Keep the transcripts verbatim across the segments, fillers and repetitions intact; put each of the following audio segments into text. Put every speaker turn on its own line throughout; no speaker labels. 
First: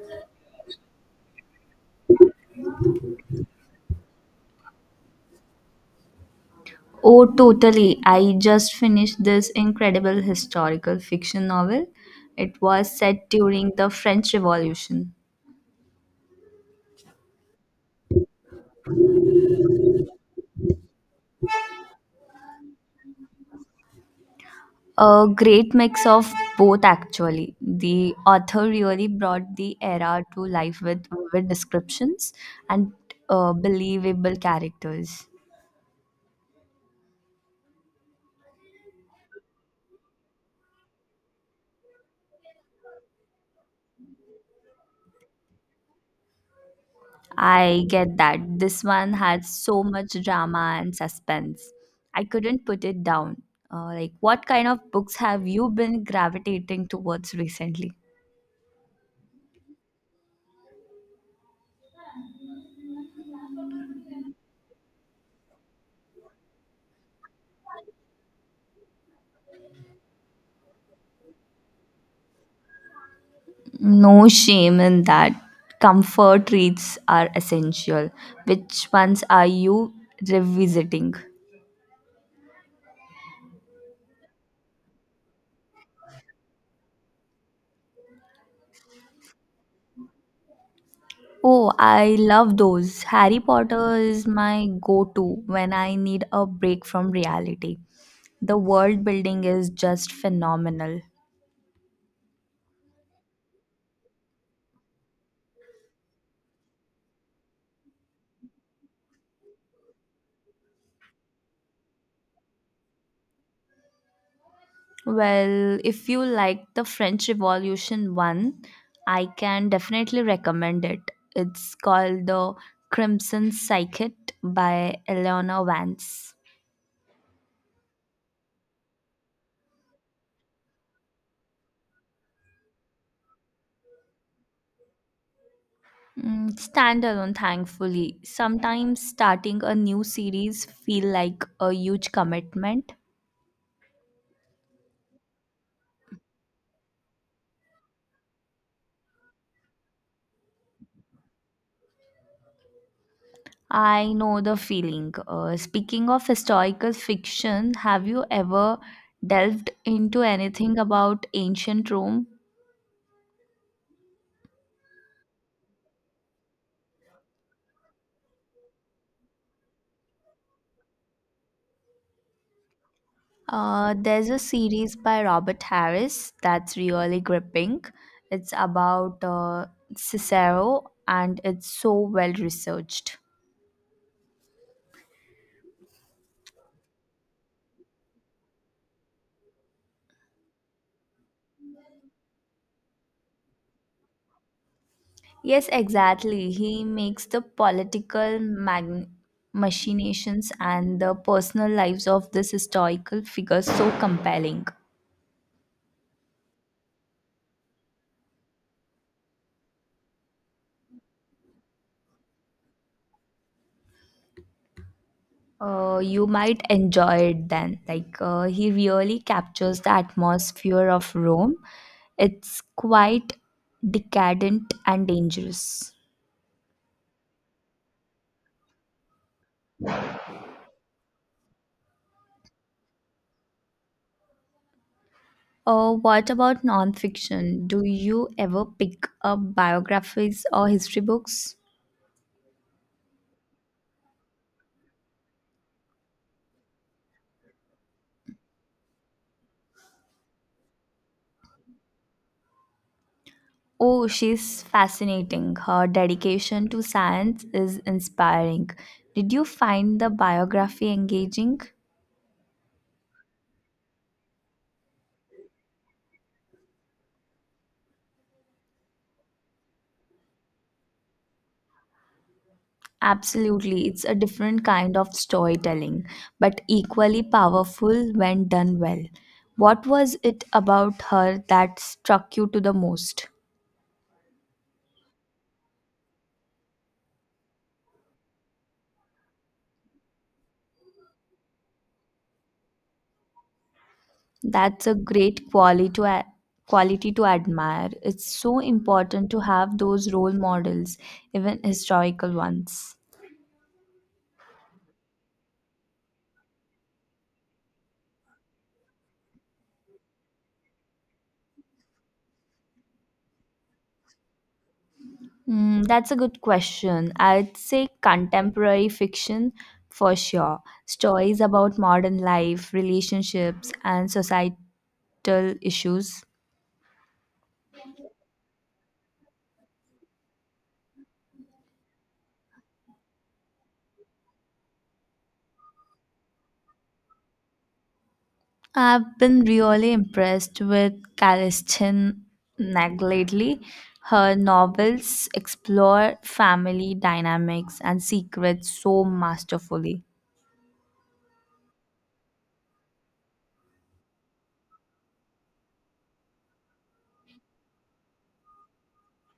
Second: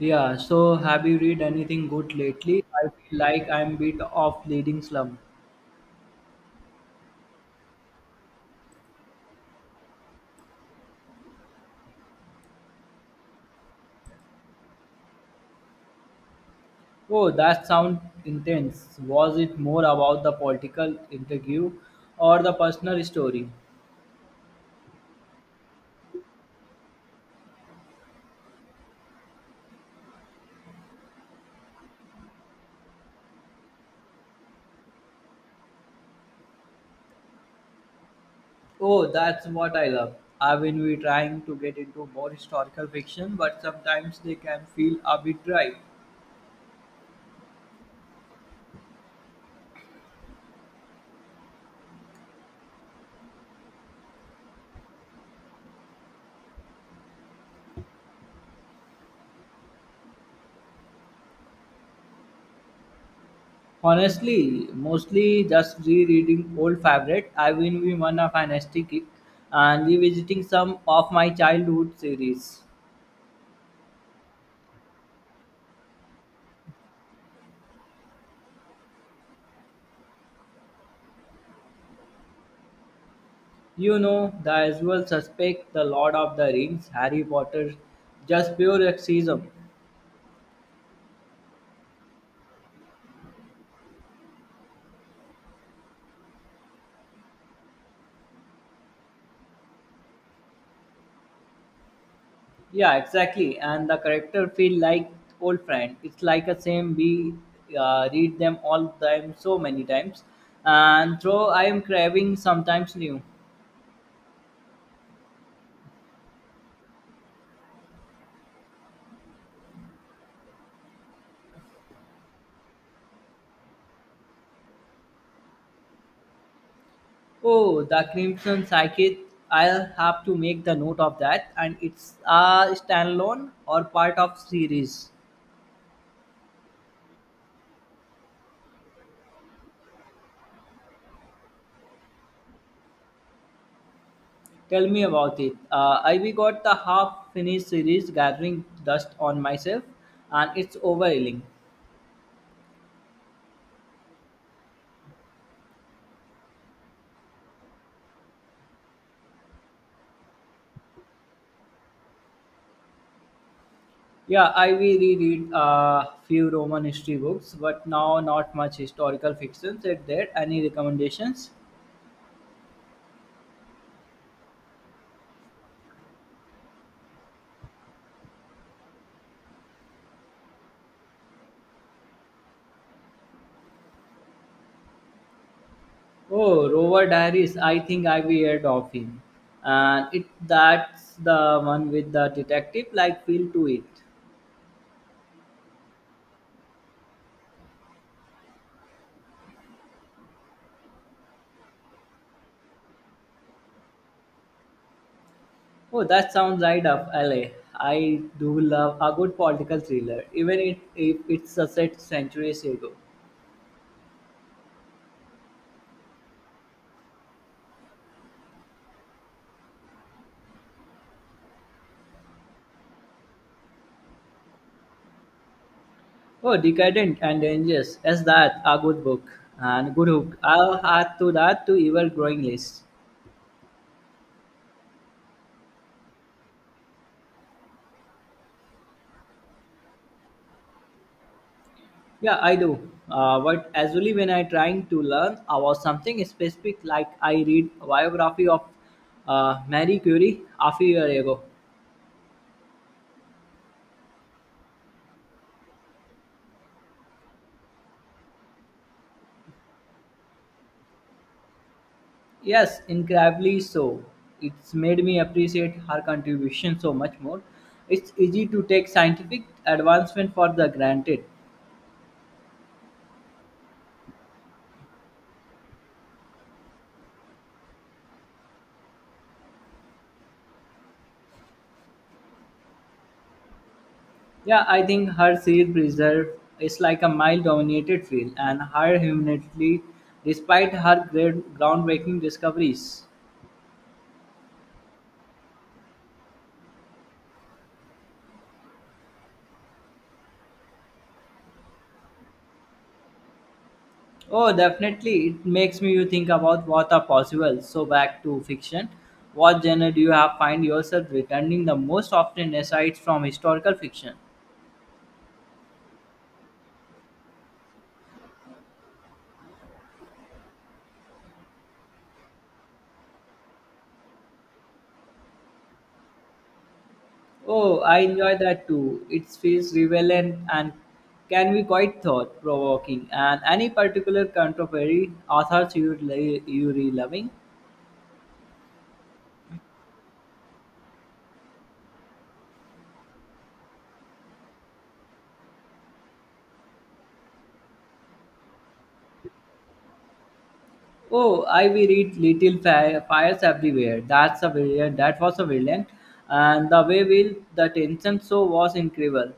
Yeah, so have you read anything good lately? I feel like I'm bit of leading slum.
Oh, totally. I just finished this incredible historical fiction novel. It was set during the French Revolution.
Oh, that sound intense. Was it more about the political interview or the personal story?
A great mix of both, actually. The author really brought the era to life with vivid descriptions and uh, believable characters.
Oh, that's what I love. I have been we trying to get into more historical fiction, but sometimes they can feel a bit dry.
I get that. This one had so much drama and suspense. I couldn't put it down. Uh, like, what kind of books have you been gravitating towards recently?
Honestly, mostly just rereading old favorite. I have been we one of fantastic kick and revisiting some of my childhood series.
No shame in that. Comfort treats are essential. Which ones are you revisiting?
You know, the usual suspect, the Lord of the Rings, Harry Potter, just pure sexism.
Oh, I love those. Harry Potter is my go to when I need a break from reality. The world building is just phenomenal.
Yeah, exactly. And the character feel like old friend. It's like a same we uh, read them all time so many times. And though I am craving sometimes new.
Well, if you like the French Revolution one, I can definitely recommend it. It's called The Crimson Psychic by Eleanor Vance.
Oh, the Crimson Psychic. I'll have to make the note of that. And it's a standalone or part of series.
Mm, standalone, thankfully. Sometimes starting a new series feel like a huge commitment.
Tell me about it. Uh, I we got the half finished series gathering dust on myself, and it's overwhelming.
I know the feeling. Uh, speaking of historical fiction, have you ever delved into anything about ancient Rome?
Yeah, I we reread a few Roman history books, but now not much historical fiction. Said there any recommendations?
Uh, there's a series by Robert Harris that's really gripping. It's about uh, Cicero, and it's so well researched.
Oh, Rover Diaries. I think I we heard of him, and it that's the one with the detective like feel to it.
Yes, exactly. He makes the political magn- machinations and the personal lives of this historical figure so compelling.
Oh, that sounds right up alley. I do love a good political thriller, even if, if it's a set centuries ago.
Uh, you might enjoy it then. Like, uh, he really captures the atmosphere of Rome. It's quite decadent and dangerous.
Oh, Decadent and Dangerous. Yes, that a good book and good hook. I'll add to that to ever growing list.
Uh, what about nonfiction? Do you ever pick up biographies or history books?
Yeah, I do. Uh, but usually when I trying to learn about something specific, like I read biography of uh, Marie Curie a few years ago.
Oh, she's fascinating. Her dedication to science is inspiring. Did you find the biography engaging?
Yes, incredibly so. It's made me appreciate her contribution so much more. It's easy to take scientific advancement for the granted.
Absolutely. It's a different kind of storytelling, but equally powerful when done well. What was it about her that struck you to the most?
Yeah, I think her seal preserve is like a mile dominated field and her humanity despite her great groundbreaking discoveries.
That's a great quality to a- Quality to admire. It's so important to have those role models, even historical ones.
Oh, definitely. It makes me you think about what are possible. So back to fiction. What genre do you have find yourself returning the most often aside from historical fiction?
Mm, that's a good question. I'd say contemporary fiction for sure. Stories about modern life, relationships, and societal issues.
Oh, I enjoy that too. It feels relevant and can be quite thought provoking. And any particular contemporary authors you really, you really loving?
I've been really impressed with Kalisten Nag lately. Her novels explore family dynamics and secrets so masterfully.
Oh, I we read little fi- fires everywhere. That's a brilliant. That was a brilliant, and the way will the tension so was incredible.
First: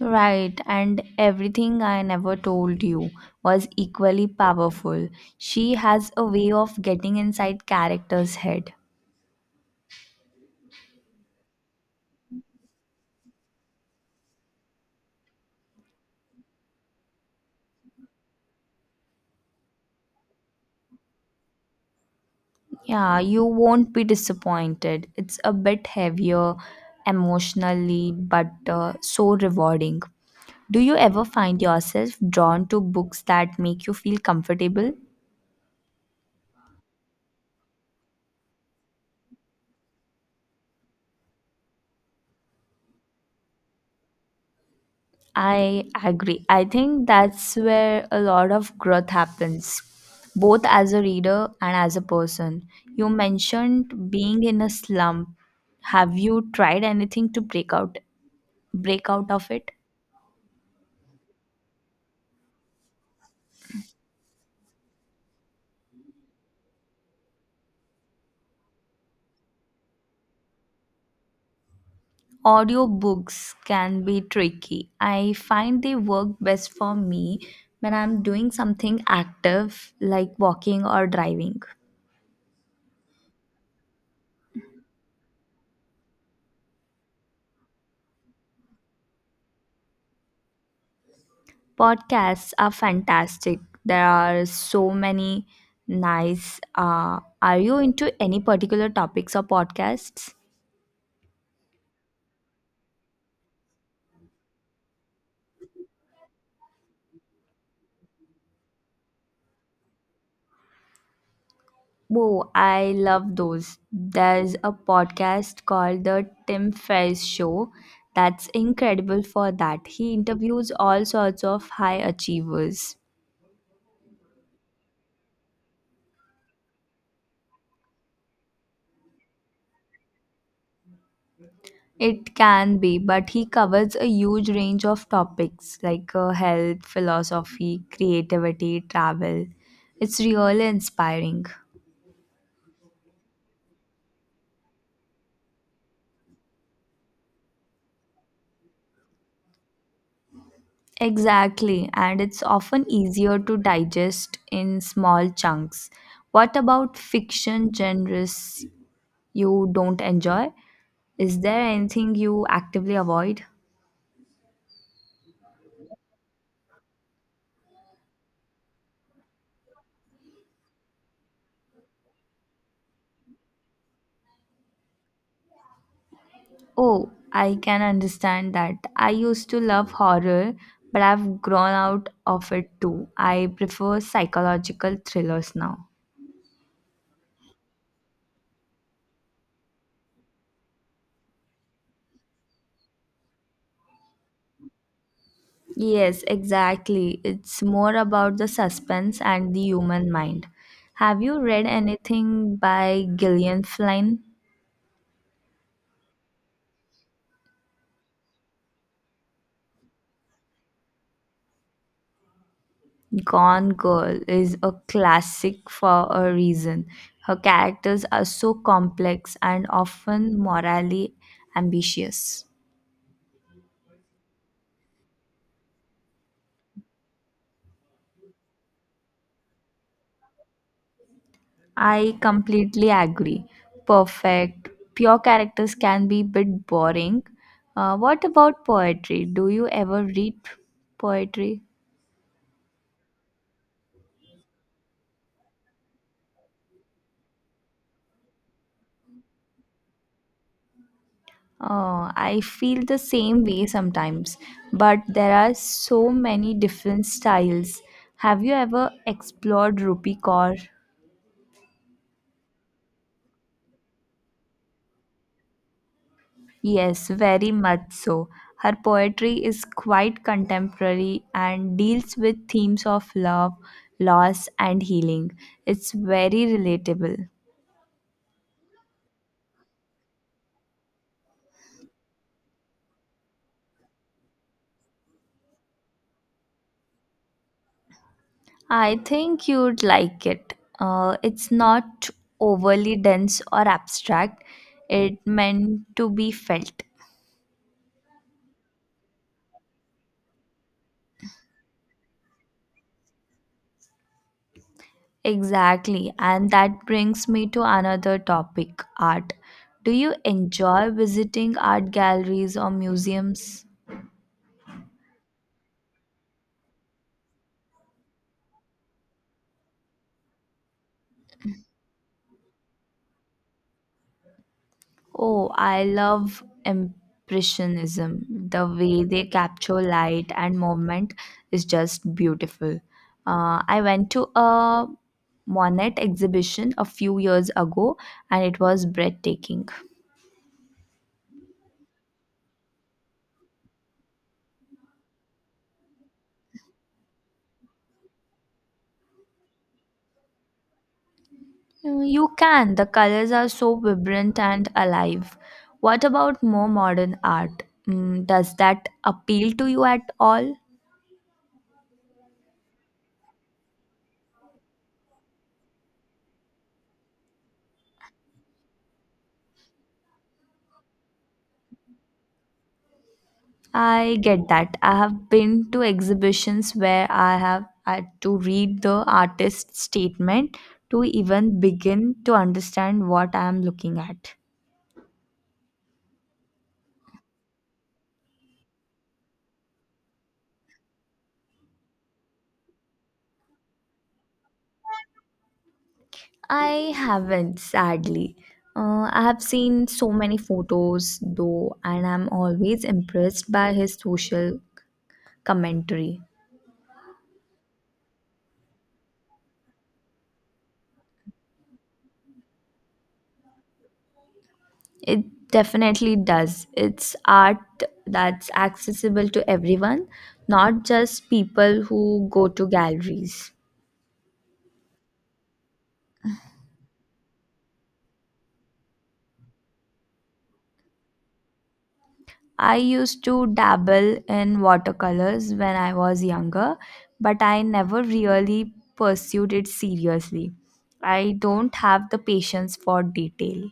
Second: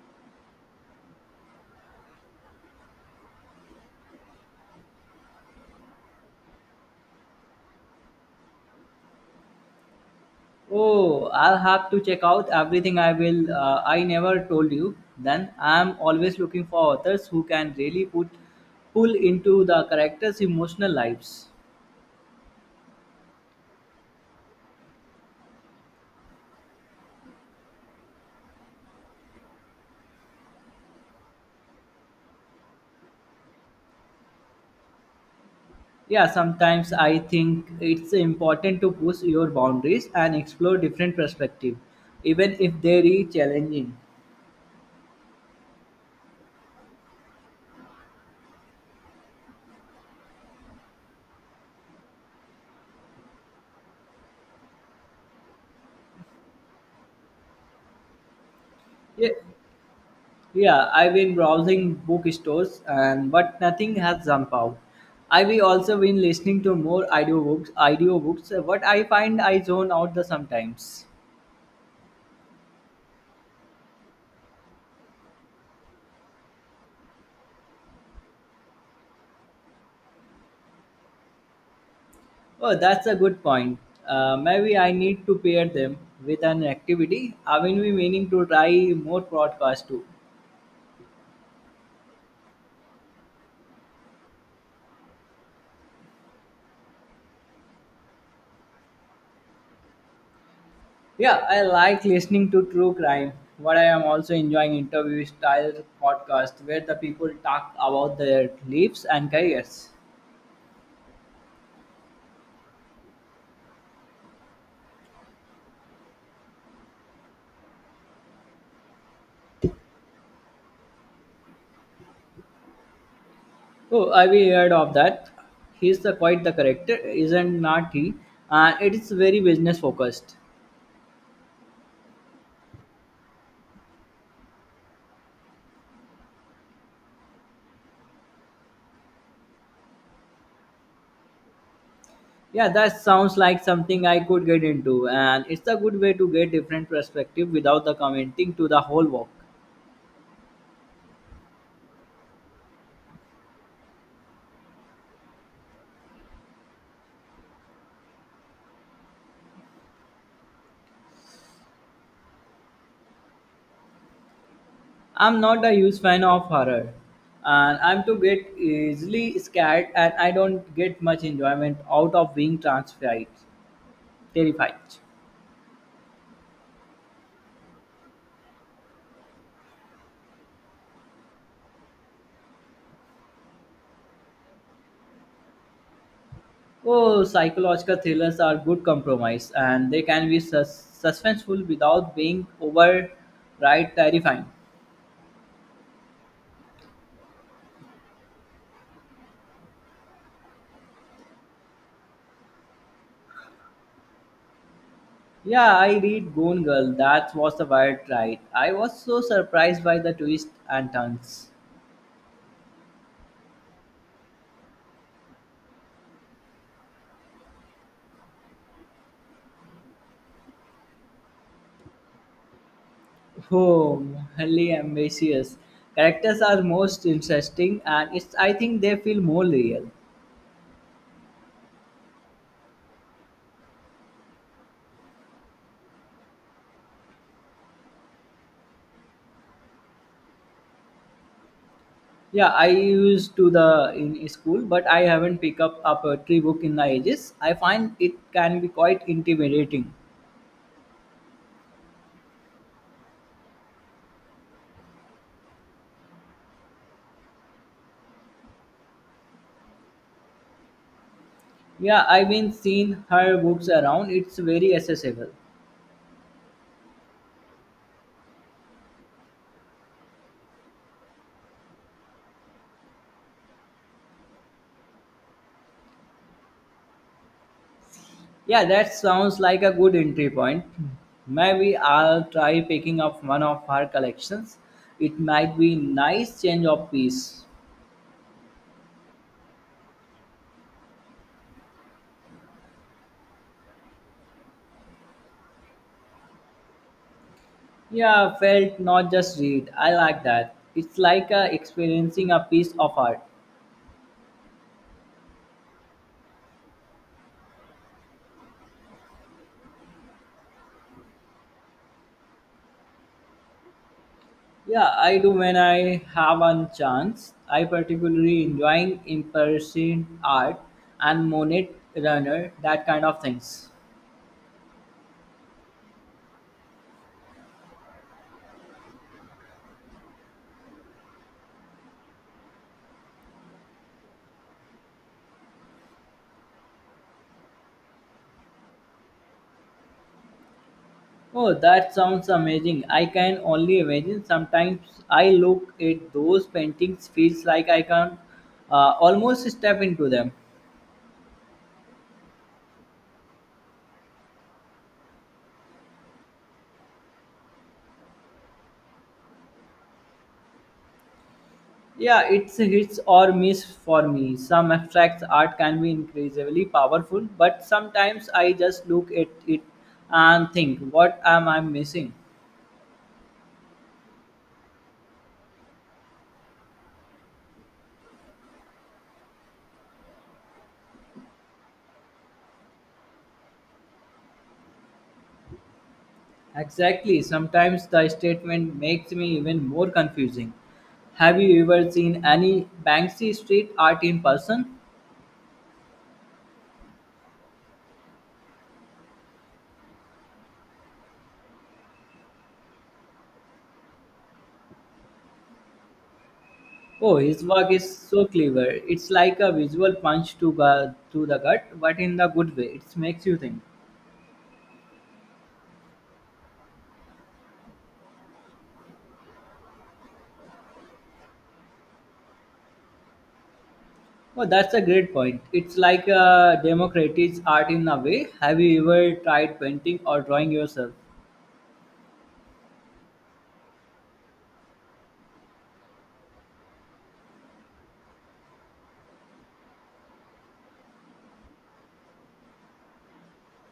Right, and everything I never told you was equally powerful. She has a way of getting inside character's head.
Oh, I'll have to check out everything. I will. Uh, I never told you. Then I'm always looking for authors who can really put pull into the characters' emotional lives.
Yeah, you won't be disappointed. It's a bit heavier emotionally, but uh, so rewarding. Do you ever find yourself drawn to books that make you feel comfortable?
Yeah, sometimes I think it's important to push your boundaries and explore different perspectives, even if they're challenging.
I agree. I think that's where a lot of growth happens, both as a reader and as a person. You mentioned being in a slump. Have you tried anything to break out break
Yeah.
out of it?
Yeah, I've been browsing bookstores and but nothing has jumped out. I've also been listening to more audiobooks, audiobooks, uh, but I find I zone out the sometimes.
Audiobooks can be tricky. I find they work best for me when I'm doing something active like walking or driving.
Oh, that's a good point. Uh, maybe I need to pair them with an activity. I've been meaning to try more podcasts too.
Podcasts are fantastic. There are so many nice. Uh, are you into any particular topics or podcasts?
Yeah, I like listening to true crime, but I am also enjoying interview style podcasts where the people talk about their lives and careers.
Whoa, I love those. There's a podcast called The Tim Ferriss Show that's incredible for that. He interviews all sorts of high achievers.
Oh, I've heard of that. He's the quite the character, isn't not he? And it is very business focused.
It can be, but he covers a huge range of topics like uh, health, philosophy, creativity, travel. It's really inspiring.
Yeah, that sounds like something I could get into, and it's a good way to get different perspective without the commenting to the whole work.
Exactly, and it's often easier to digest in small chunks. What about fiction genres you don't enjoy? Is there anything you actively avoid?
I'm not a huge fan of horror, and I'm to get easily scared, and I don't get much enjoyment out of being transfied, terrified.
Oh, I can understand that. I used to love horror, but I've grown out of it too. I prefer psychological thrillers now.
Oh, psychological thrillers are good compromise, and they can be sus- suspenseful without being override terrifying.
Yes, exactly. It's more about the suspense and the human mind. Have you read anything by Gillian Flynn?
Yeah, I read Gone Girl. That was the wild ride. I was so surprised by the twists and turns.
Gone Girl is a classic for a reason. Her characters are so complex and often morally ambitious.
Oh, highly ambitious. Characters are most interesting, and it's. I think they feel more real.
I completely agree. Perfect. Pure characters can be a bit boring. Uh, what about poetry? Do you ever read poetry?
Yeah, I used to the in school, but I haven't picked up a poetry book in the ages. I find it can be quite intimidating.
Uh, I feel the same way sometimes, but there are so many different styles. Have you ever explored Rupi Kaur?
Yeah, I've been seeing her books around. It's very accessible.
Yes, very much so. Her poetry is quite contemporary and deals with themes of love, loss, and healing. It's very relatable.
Yeah, that sounds like a good entry point. Maybe I'll try picking up one of her collections. It might be nice change of piece.
I think you'd like it. Uh, it's not overly dense or abstract, it meant to be felt.
Yeah, felt not just read. I like that. It's like uh, experiencing a piece of art.
Exactly, and that brings me to another topic art. Do you enjoy visiting art galleries or museums?
Yeah, I do when I have a chance. I particularly enjoying impression art and Monet runner, that kind of things.
Oh, I love Impressionism. The way they capture light and movement is just beautiful. Uh, I went to a Monet exhibition a few years ago and it was breathtaking.
Oh, that sounds amazing. I can only imagine. Sometimes I look at those paintings, feels like I can uh, almost step into them.
Uh, You can, the colors are so vibrant and alive. What about more modern art? Mm, does that appeal to you at all?
Yeah, it's hits or miss for me. Some abstract art can be increasingly powerful, but sometimes I just look at it and think, what am I missing?
I get that. I have been to exhibitions where I have had to read the artist's statement to even begin to understand what I am looking at.
Exactly. Sometimes the statement makes me even more confusing. Have you ever seen any Banksy street art in person?
I haven't, sadly. Uh, I have seen so many photos though, and I'm always impressed by his social commentary.
Oh, his work is so clever. It's like a visual punch to, gu- to the gut, but in the good way. It makes you think.
It definitely does. It's art that's accessible to everyone, not just people who go to galleries.
Oh, that's a great point. It's like a democratic art in a way. Have you ever tried painting or drawing yourself?
I used to dabble in watercolors when I was younger, but I never really pursued it seriously. I don't have the patience for detail.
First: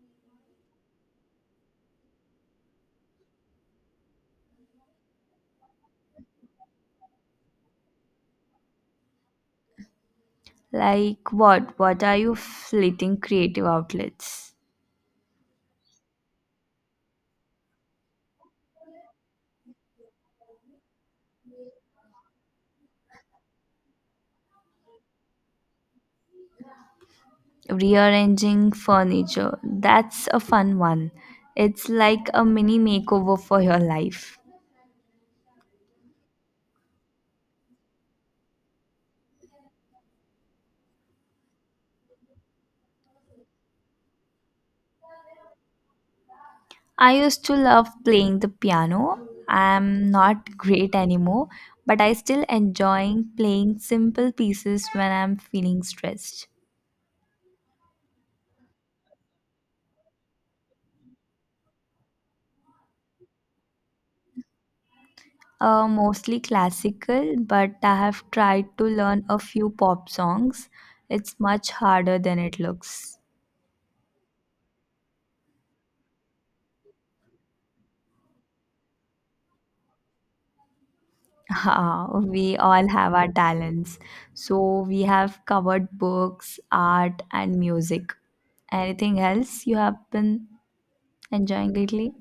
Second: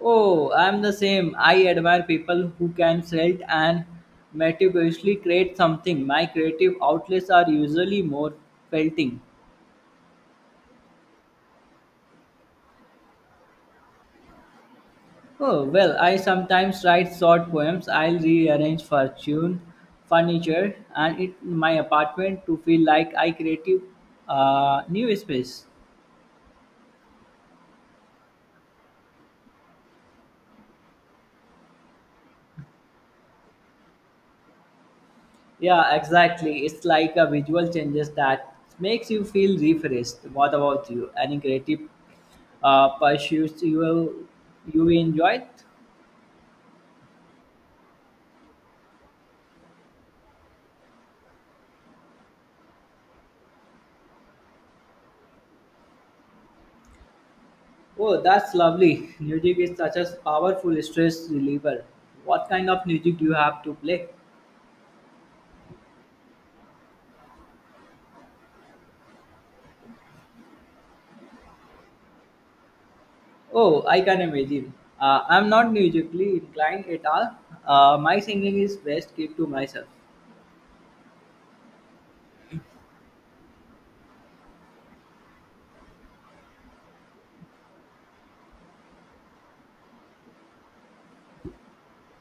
Oh, I'm the same. I admire people who can sit and meticulously create something. My creative outlets are usually more felting.
Like what? What are you fleeting creative outlets?
Oh, well, I sometimes write short poems. I'll rearrange fortune, furniture, and it my apartment to feel like I creative uh, new space.
Rearranging furniture. That's a fun one. It's like a mini makeover for your life.
Yeah, exactly. It's like a visual changes that makes you feel refreshed. What about you? Any creative uh, pursuits you you enjoyed?
I used to love playing the piano. I'm not great anymore, but I still enjoying playing simple pieces when I'm feeling stressed.
Oh, that's lovely. Music is such a powerful stress reliever. What kind of music do you have to play?
Uh, mostly classical, but I have tried to learn a few pop songs. It's much harder than it looks.
Oh, I can imagine. Uh, I'm not musically inclined at all. Uh, my singing is best kept to myself.
Ah, we all have our talents. So we have covered books, art, and music. Anything else you have been enjoying lately?